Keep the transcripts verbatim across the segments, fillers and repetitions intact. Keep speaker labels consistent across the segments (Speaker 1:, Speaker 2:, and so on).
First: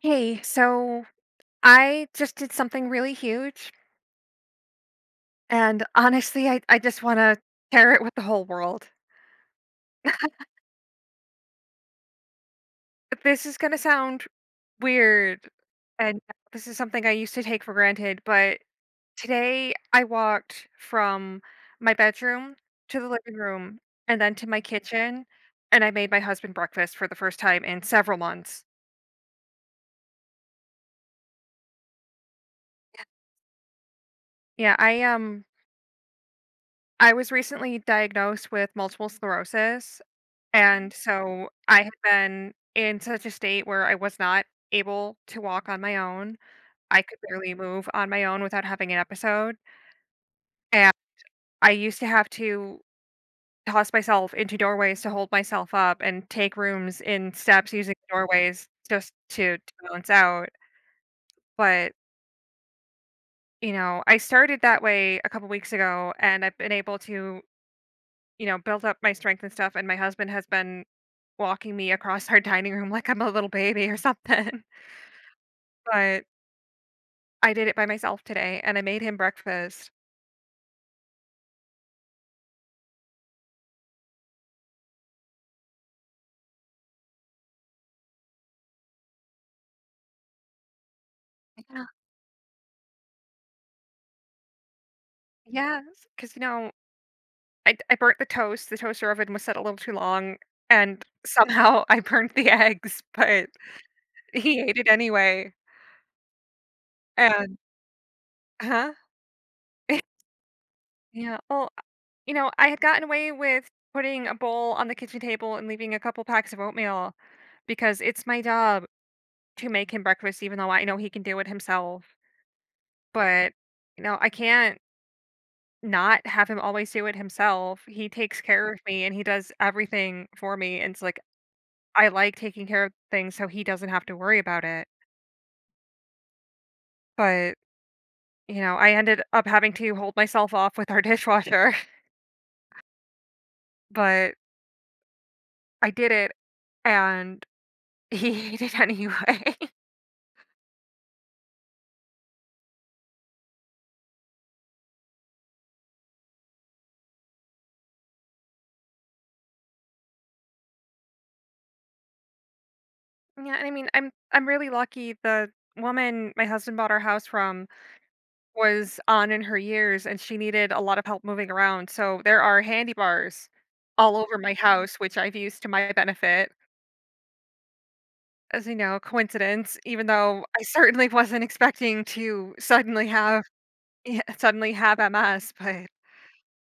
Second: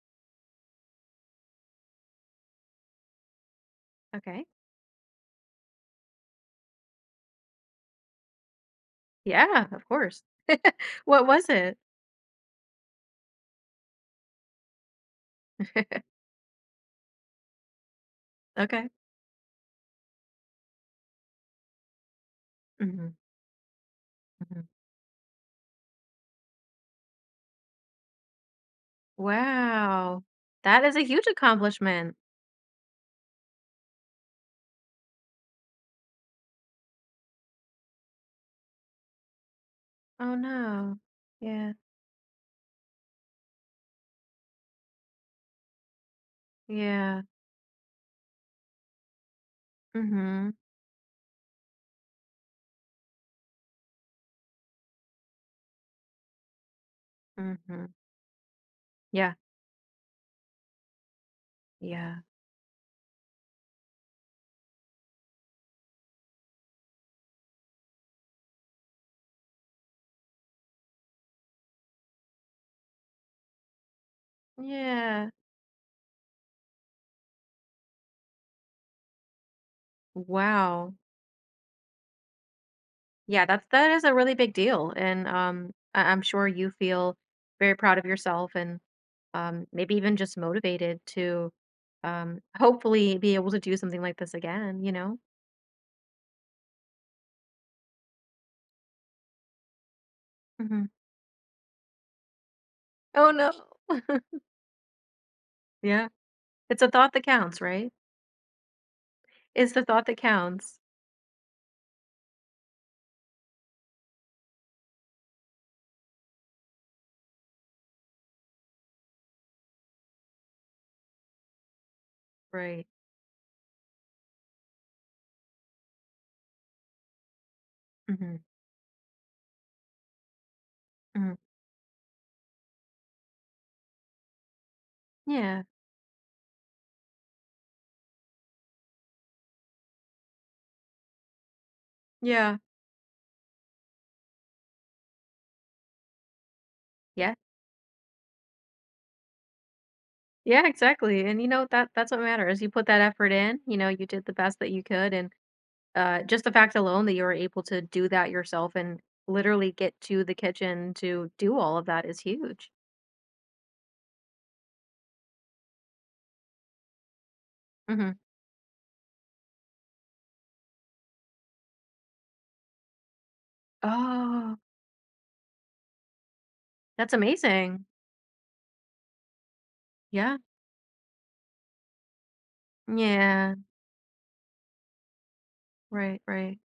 Speaker 1: Hey, so I just did something really huge,
Speaker 2: Okay.
Speaker 1: and honestly, I, I just want to share it with the whole world.
Speaker 2: Yeah, of course. What was it?
Speaker 1: This is going to sound weird, and this is something I used to take for granted, but
Speaker 2: Okay.
Speaker 1: today I walked from my bedroom to the
Speaker 2: Mhm,
Speaker 1: living room and then to my
Speaker 2: mhm.
Speaker 1: kitchen, and I made my husband breakfast for the first time in several months.
Speaker 2: Wow. That is a huge accomplishment.
Speaker 1: Yeah, I um I was recently diagnosed with multiple sclerosis.
Speaker 2: Oh,
Speaker 1: And
Speaker 2: no.
Speaker 1: so
Speaker 2: Yeah,
Speaker 1: I had been in such a state where I was not able to walk on my own. I could
Speaker 2: yeah.
Speaker 1: barely move on my own without having an episode.
Speaker 2: Mhm,
Speaker 1: And I used to have to toss myself into doorways to hold myself up and take rooms in steps
Speaker 2: mhm.
Speaker 1: using doorways just
Speaker 2: Yeah,
Speaker 1: to, to balance out. But,
Speaker 2: yeah,
Speaker 1: you know, I started that way a couple weeks ago and I've been able to, you know, build up my strength and stuff. And my husband has been walking me across our dining room like I'm a little baby or something.
Speaker 2: yeah.
Speaker 1: But I did it by myself today, and I made him breakfast.
Speaker 2: Wow. Yeah, that's that is a really big deal, and, um, I I'm sure you feel very proud of yourself and, um, maybe even just motivated to,
Speaker 1: Yeah.
Speaker 2: um, hopefully be able to do something like this again, you know?
Speaker 1: Yes, because you know, I I burnt the toast, the toaster oven was set a little too long,
Speaker 2: Mhm.
Speaker 1: and somehow I burnt the eggs,
Speaker 2: Oh,
Speaker 1: but
Speaker 2: no.
Speaker 1: he ate it anyway,
Speaker 2: Yeah. It's a thought that
Speaker 1: and
Speaker 2: counts, right?
Speaker 1: Huh?
Speaker 2: It's the thought that counts.
Speaker 1: Yeah, well, you know, I had gotten away with putting a bowl on the kitchen table and leaving a couple packs of oatmeal because it's my job to make him breakfast even though I know he can do it himself,
Speaker 2: Right.
Speaker 1: but, you know, I can't not have him always do it himself. He
Speaker 2: Mhm,
Speaker 1: takes care of me and he does everything for me, and it's like,
Speaker 2: mhm.
Speaker 1: I like taking care of things so he doesn't have to worry about it.
Speaker 2: Yeah,
Speaker 1: But, you know, I ended up having to hold myself off with our dishwasher,
Speaker 2: yeah,
Speaker 1: but I did it
Speaker 2: yeah.
Speaker 1: and he hated it anyway.
Speaker 2: Yeah, exactly, and, you know, that that's what matters. You put that effort in, you know, you did the best that you could, and, uh, just the fact alone that you were able to do that yourself and literally get to the kitchen to do all of that is huge.
Speaker 1: Yeah, and I mean, I'm I'm really lucky the woman my husband bought our house from
Speaker 2: Mhm.
Speaker 1: was on in her years and she needed a lot of help moving around. So there are handy bars all over my
Speaker 2: Oh,
Speaker 1: house, which I've used to my benefit.
Speaker 2: that's amazing.
Speaker 1: As you know, coincidence, even
Speaker 2: Yeah.
Speaker 1: though I certainly wasn't expecting to suddenly have
Speaker 2: Yeah.
Speaker 1: yeah, suddenly have M S, but
Speaker 2: Right, right.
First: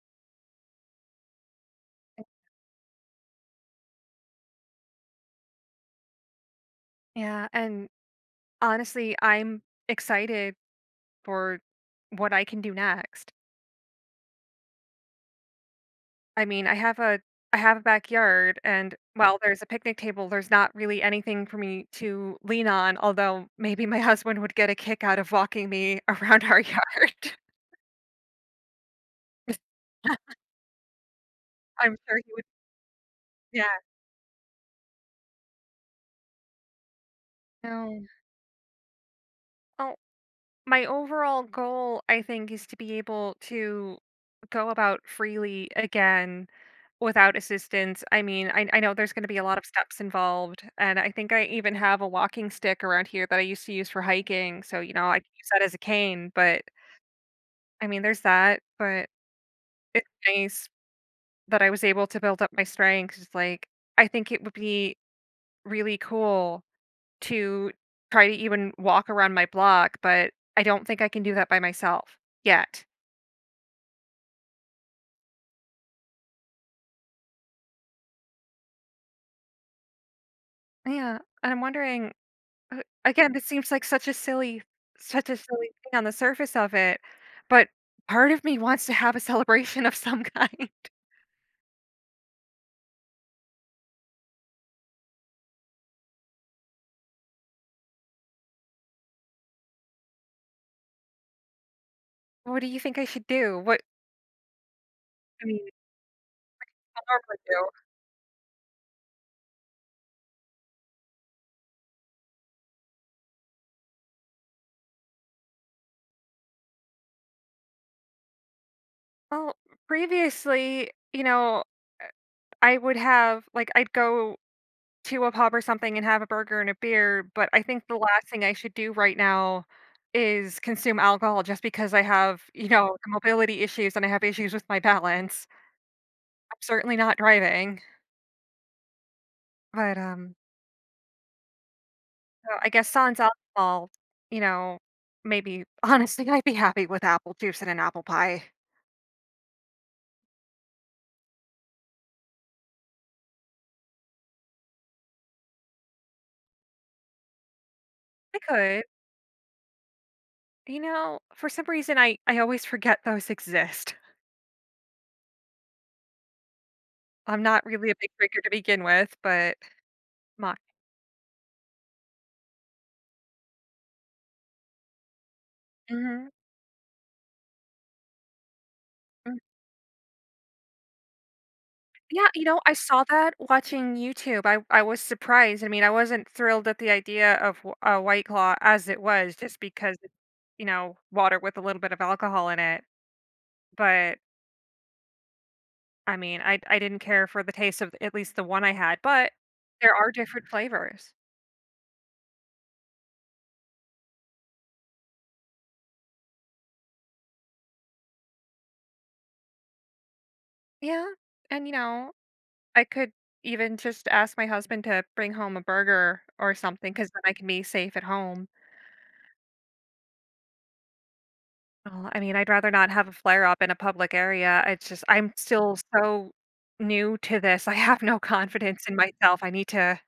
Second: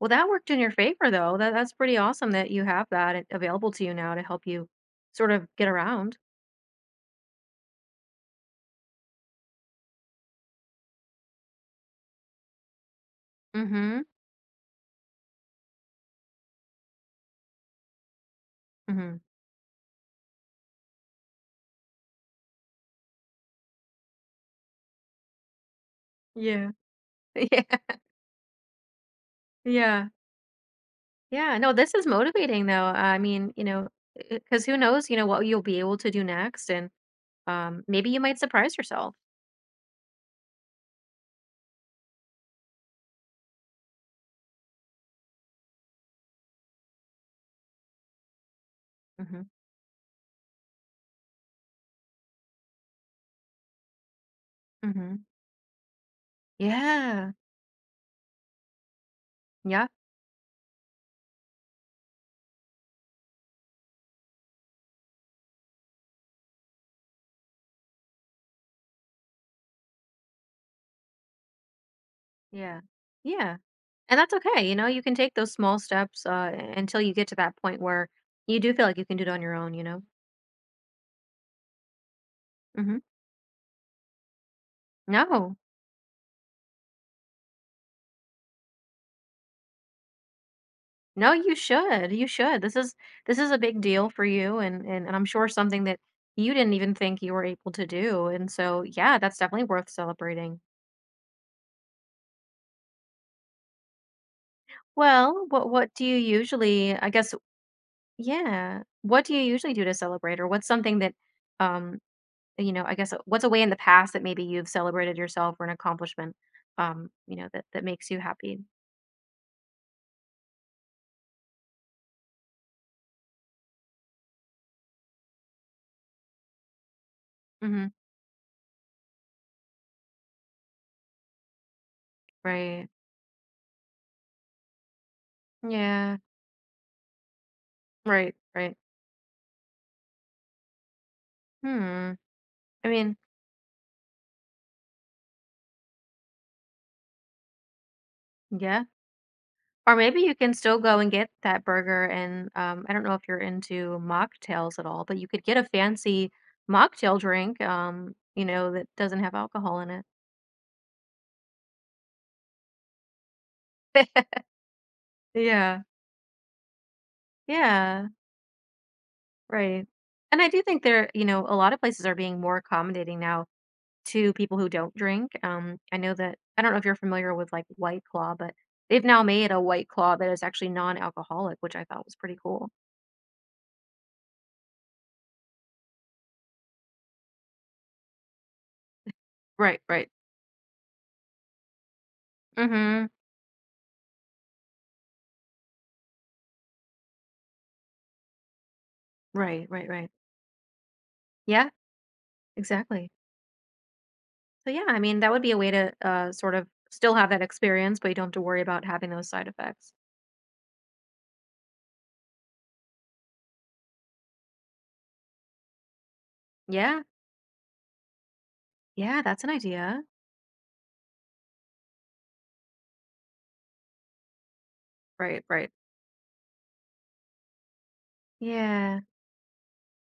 Speaker 2: Well, that worked in your favor, though. That that's pretty awesome that you have that available to you now to help you sort of get around.
Speaker 1: yeah, and honestly, I'm excited for what I can do next.
Speaker 2: Mhm,
Speaker 1: I mean, I have a I have a backyard and
Speaker 2: mhm.
Speaker 1: while there's a picnic table, there's not really anything for me to lean on, although maybe my husband would get a kick out of walking me around our
Speaker 2: Yeah.
Speaker 1: yard.
Speaker 2: Yeah, yeah, yeah. No, this
Speaker 1: I'm
Speaker 2: is
Speaker 1: sure he would.
Speaker 2: motivating though. I mean, you
Speaker 1: Yeah.
Speaker 2: know, because who knows, you know, what you'll be able to do next and, um, maybe you might surprise yourself.
Speaker 1: No. My overall goal, I think, is to be able to go about freely again without assistance. I mean, I, I know there's going to be a
Speaker 2: Mhm,
Speaker 1: lot of steps involved, and I think I even have a walking stick around here that I used to use for hiking. So, you know, I
Speaker 2: mhm.
Speaker 1: can use that as a cane, but
Speaker 2: Yeah.
Speaker 1: I mean, there's that. But
Speaker 2: Yeah,
Speaker 1: it's nice that I was able to build up my strength. It's like, I think it would be really cool to try to even walk around my block, but I don't think I can do that by myself
Speaker 2: yeah,
Speaker 1: yet.
Speaker 2: yeah. And that's okay, you know, you can take those small steps, uh, until you get to that point where you do feel like you can do it on your own, you know?
Speaker 1: Yeah, and I'm wondering, uh,
Speaker 2: Mhm.
Speaker 1: again, this seems like such a silly such a
Speaker 2: No.
Speaker 1: silly thing on the surface of it, but part of me wants to have a celebration of some kind.
Speaker 2: No, you should, you should. This is this is a big deal for you and and, and I'm sure something that you didn't even think you were able to do. And so yeah, that's definitely worth celebrating.
Speaker 1: What do you think I should do? What
Speaker 2: Well,
Speaker 1: I mean,
Speaker 2: what what do you usually
Speaker 1: I
Speaker 2: I guess
Speaker 1: normally do.
Speaker 2: yeah, what do you usually do to celebrate or what's something that um you know, I guess uh, what's a way in the past that maybe you've celebrated yourself or an accomplishment um you know that that makes you happy.
Speaker 1: Well, previously, you know, I would have like I'd go to a pub or something and have a burger and a beer, but I think
Speaker 2: Mhm.
Speaker 1: the last thing I should do right now is consume alcohol just because I have, you
Speaker 2: Right.
Speaker 1: know, mobility issues and I have issues with my balance.
Speaker 2: Yeah.
Speaker 1: I'm certainly not driving.
Speaker 2: Right, right.
Speaker 1: But, um,
Speaker 2: Hmm.
Speaker 1: so I
Speaker 2: I
Speaker 1: guess
Speaker 2: mean,
Speaker 1: sans alcohol, you know, maybe honestly, I'd be happy with apple juice and an apple pie.
Speaker 2: yeah. Or maybe you can still go and get that burger and, um, I don't know if you're into mocktails at all, but you could get a fancy mocktail drink, um,
Speaker 1: I
Speaker 2: you know,
Speaker 1: could.
Speaker 2: that doesn't have alcohol in it.
Speaker 1: You know, for some reason, I I always forget those exist.
Speaker 2: Yeah.
Speaker 1: I'm not really a
Speaker 2: Yeah.
Speaker 1: big drinker to begin with, but
Speaker 2: Right. And I
Speaker 1: my
Speaker 2: do think there, you know, a lot of places are being more accommodating now to people who don't drink. Um, I know
Speaker 1: mhm,
Speaker 2: that I don't know if you're familiar with like White Claw, but they've now
Speaker 1: mm.
Speaker 2: made a White Claw that is actually non-alcoholic, which I thought was
Speaker 1: Yeah,
Speaker 2: pretty
Speaker 1: you know,
Speaker 2: cool.
Speaker 1: I saw that watching YouTube. I I was surprised. I mean, I wasn't thrilled at the idea of w a White Claw as it was just
Speaker 2: Right,
Speaker 1: because
Speaker 2: right.
Speaker 1: it's, you know, water with a little bit of alcohol in it,
Speaker 2: Mm-hmm.
Speaker 1: but I mean, I I didn't care for the taste of at least the one I had, but
Speaker 2: Right, right,
Speaker 1: there
Speaker 2: right.
Speaker 1: are different flavors.
Speaker 2: Yeah, exactly. So yeah, I mean that would be a way to uh, sort of still have that experience, but you don't have to worry about having those side effects.
Speaker 1: Yeah, and, you know, I could even just ask my husband to bring home a burger or something,
Speaker 2: Yeah,
Speaker 1: because then I can be safe at home.
Speaker 2: yeah, that's an idea.
Speaker 1: Well, I mean, I'd rather not have a flare up in a public area. It's just I'm
Speaker 2: Right, right.
Speaker 1: still so new to this. I have no confidence in
Speaker 2: Yeah,
Speaker 1: myself. I need to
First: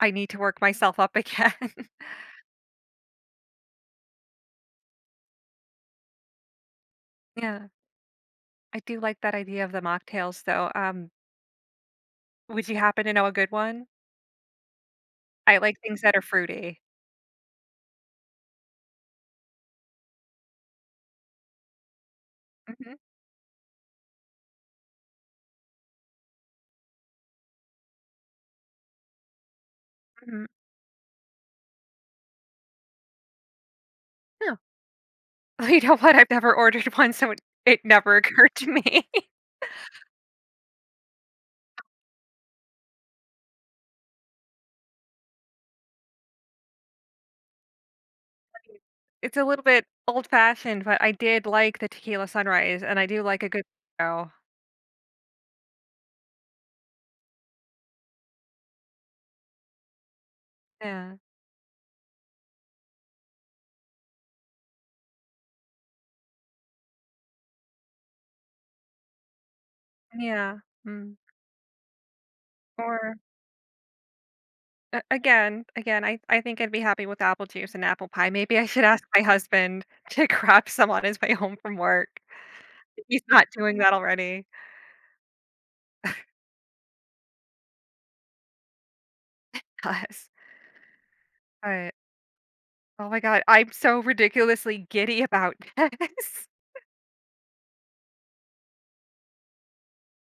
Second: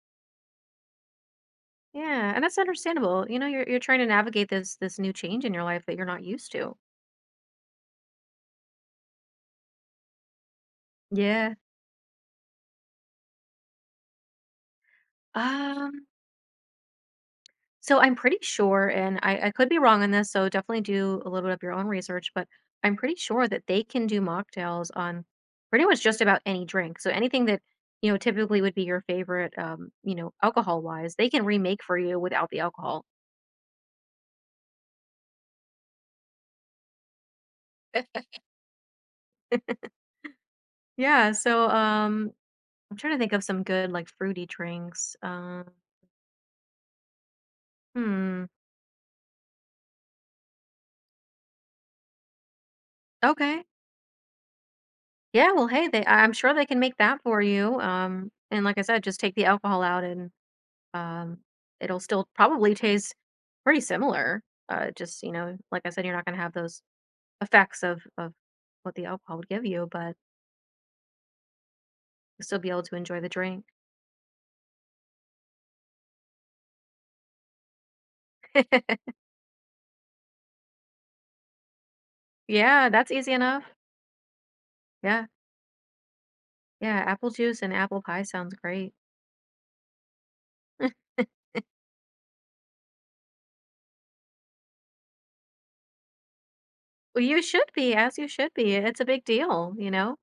Speaker 1: I need to work myself up again.
Speaker 2: yeah, and that's understandable. You know, you're you're trying to navigate this this new change in your life that you're not used to.
Speaker 1: Yeah. I do like that idea of the mocktails, though. Um,
Speaker 2: Yeah.
Speaker 1: would you happen to know a good one? I like things
Speaker 2: Um.
Speaker 1: that are fruity.
Speaker 2: So I'm pretty sure, and I, I could be wrong on this, so definitely do a little bit of your own research, but
Speaker 1: Mhm,
Speaker 2: I'm pretty sure that they can do mocktails on pretty much just about any drink. So anything that, you know, typically would be your favorite, um, you know,
Speaker 1: mhm.
Speaker 2: alcohol wise, they can remake for you without the alcohol.
Speaker 1: No. You know what? I've never ordered one, so it it never occurred to me.
Speaker 2: Yeah. So um I'm trying to think of some good like fruity drinks. Um hmm.
Speaker 1: It's a little bit old-fashioned, but I did like the tequila sunrise, and I do like a
Speaker 2: Okay.
Speaker 1: good mojito.
Speaker 2: Yeah, well hey, they I- I'm sure they can make that for you. Um and like I said, just take the alcohol out and
Speaker 1: Yeah.
Speaker 2: Um, it'll still probably taste pretty similar. Uh, just you know, like I said, you're not going to have those effects of of what the alcohol would give you, but
Speaker 1: Yeah. Mm.
Speaker 2: you'll still be able to
Speaker 1: Or
Speaker 2: enjoy the drink.
Speaker 1: a again again, I I think I'd be happy with apple juice and apple pie. Maybe I should ask my husband to grab some on his way home from work.
Speaker 2: Yeah, that's
Speaker 1: He's
Speaker 2: easy
Speaker 1: not
Speaker 2: enough.
Speaker 1: doing that already.
Speaker 2: Yeah, yeah. Apple juice and apple pie sounds great.
Speaker 1: Yes. But, oh my god, I'm so ridiculously giddy about this.
Speaker 2: Well, you should be, as you should be. It's a big deal, you know?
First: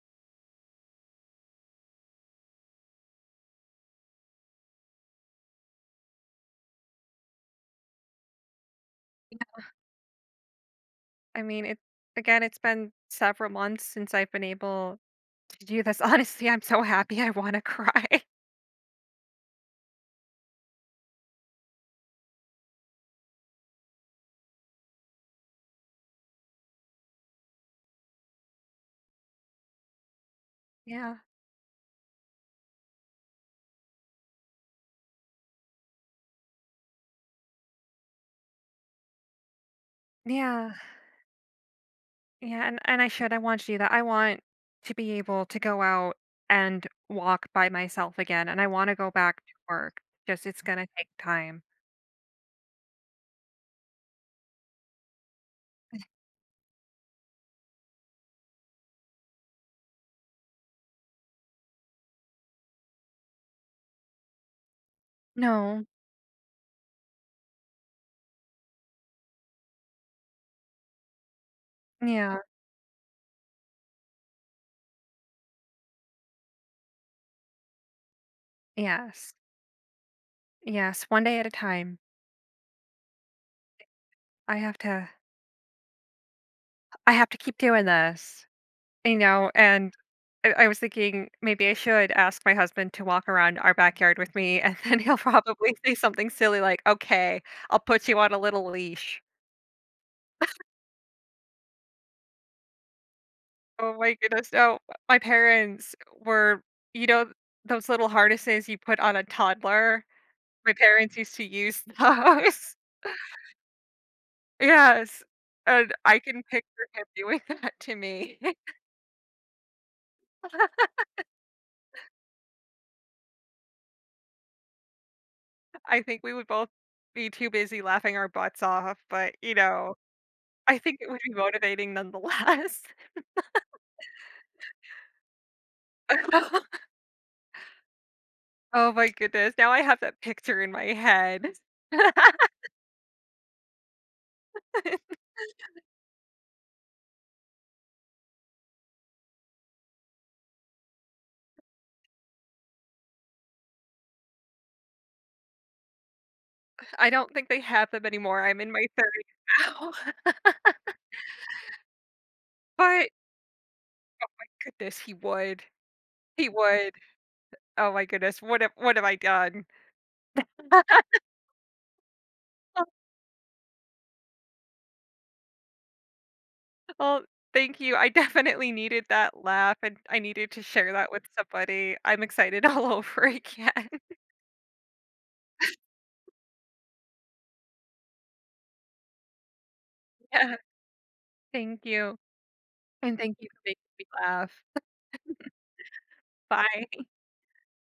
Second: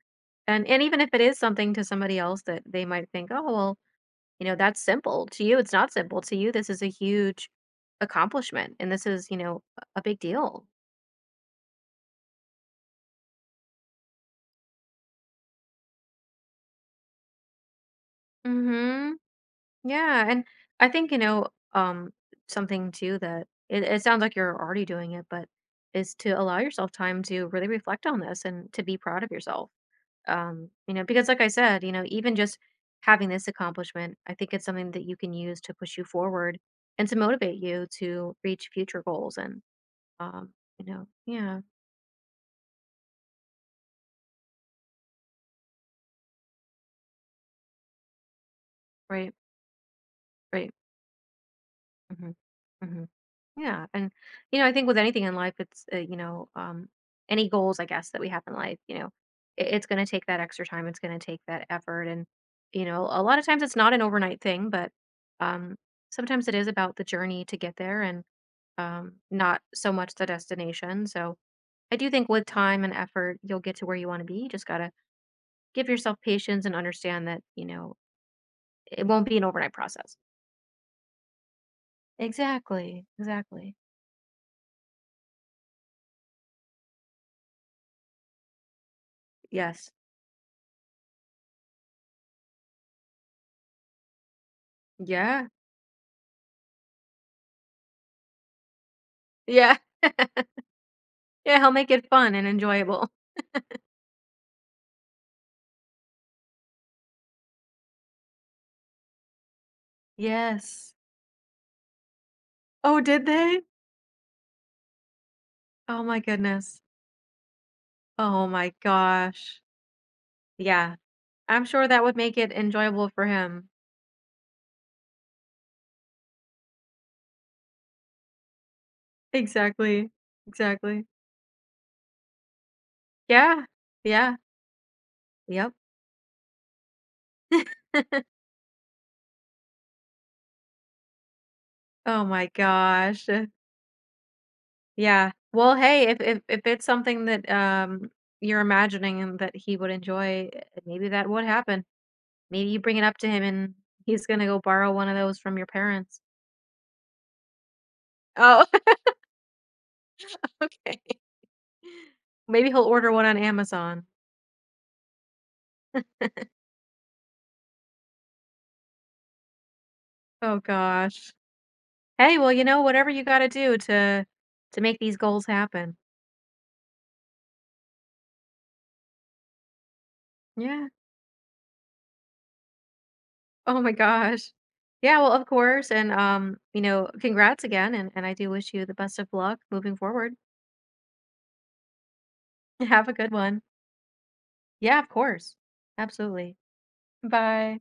Speaker 2: And and even if it is something to somebody else that they might think, oh, well, you know, that's simple. To you, it's not simple. To you, this is a huge accomplishment. And this is, you know, a a big deal.
Speaker 1: I mean, it again, it's been several months since I've been able to do this. Honestly, I'm so happy. I want to cry.
Speaker 2: Mm-hmm. Yeah, and I think you know um something too that it, it sounds like you're already doing it, but is to allow yourself time to really reflect on this and to be proud of yourself. Um, you know,
Speaker 1: Yeah.
Speaker 2: because like I said, you know, even just having this accomplishment, I think it's something that you can use to push you forward and to motivate you to reach future goals and um,
Speaker 1: Yeah.
Speaker 2: you know, yeah,
Speaker 1: Yeah, and and I should. I want to do that. I want to be able to go out and walk by myself again, and I want to go
Speaker 2: right,
Speaker 1: back to work. Just it's
Speaker 2: right.
Speaker 1: going to take time.
Speaker 2: Mm-hmm. Mm-hmm. Yeah, and you know, I think with anything in life, it's uh, you know, um, any goals I guess that we have in life, you know, it, it's going to take that extra time. It's going to take that effort, and you know, a lot of times it's not an overnight thing, but um,
Speaker 1: No.
Speaker 2: sometimes it is about the journey to get there, and um, not so much the destination. So I do think
Speaker 1: Yeah.
Speaker 2: with time and effort, you'll get to where you want to be. You just gotta give yourself patience and understand that you know it won't
Speaker 1: Yes.
Speaker 2: be an overnight process.
Speaker 1: Yes, one day at a time.
Speaker 2: Exactly. Exactly.
Speaker 1: I have to I have to keep doing this. You know,
Speaker 2: Yes.
Speaker 1: and I I was thinking maybe I should ask my husband to walk around our backyard with me, and then he'll
Speaker 2: Yeah.
Speaker 1: probably say something silly like, "Okay, I'll put you on a little leash."
Speaker 2: Yeah. Yeah, he'll make it fun and enjoyable.
Speaker 1: Oh my goodness, no. My parents were you know, those little harnesses you put on a toddler? My
Speaker 2: Yes.
Speaker 1: parents used to use those.
Speaker 2: Oh, did they?
Speaker 1: Yes, and
Speaker 2: Oh my
Speaker 1: I can
Speaker 2: goodness.
Speaker 1: picture him doing that to me.
Speaker 2: Oh my gosh. Yeah, I'm sure that would make it enjoyable for him.
Speaker 1: I think we would both be too busy laughing our butts off, but, you know
Speaker 2: Exactly,
Speaker 1: I think
Speaker 2: exactly.
Speaker 1: it would be motivating nonetheless.
Speaker 2: Yeah, yeah, yep.
Speaker 1: Oh my goodness, now I have that picture in my head.
Speaker 2: Oh my gosh. Yeah. Well, hey, if if if it's something that um you're imagining and that he would enjoy, eh, maybe that would happen. Maybe you bring it up to him and he's gonna go borrow one of those from your parents.
Speaker 1: I don't think they have them anymore, I'm
Speaker 2: Oh,
Speaker 1: in my third now.
Speaker 2: okay. Maybe he'll
Speaker 1: But
Speaker 2: order one on Amazon.
Speaker 1: goodness, he would. He would. Oh my goodness, what have what have I done?
Speaker 2: Oh gosh. Hey, well, you know, whatever you gotta do to to make these goals happen.
Speaker 1: Well, thank you, I definitely needed that laugh, and I needed to
Speaker 2: Yeah.
Speaker 1: share that with somebody. I'm excited all over again.
Speaker 2: Oh my gosh. Yeah, well, of course. And um, you know, congrats again and, and I do wish you the best of luck moving forward.
Speaker 1: Yeah, thank you,
Speaker 2: Have a
Speaker 1: and
Speaker 2: good
Speaker 1: thank you for
Speaker 2: one.
Speaker 1: making me laugh.
Speaker 2: Yeah, of course. Absolutely.
Speaker 1: Bye.
Speaker 2: Bye.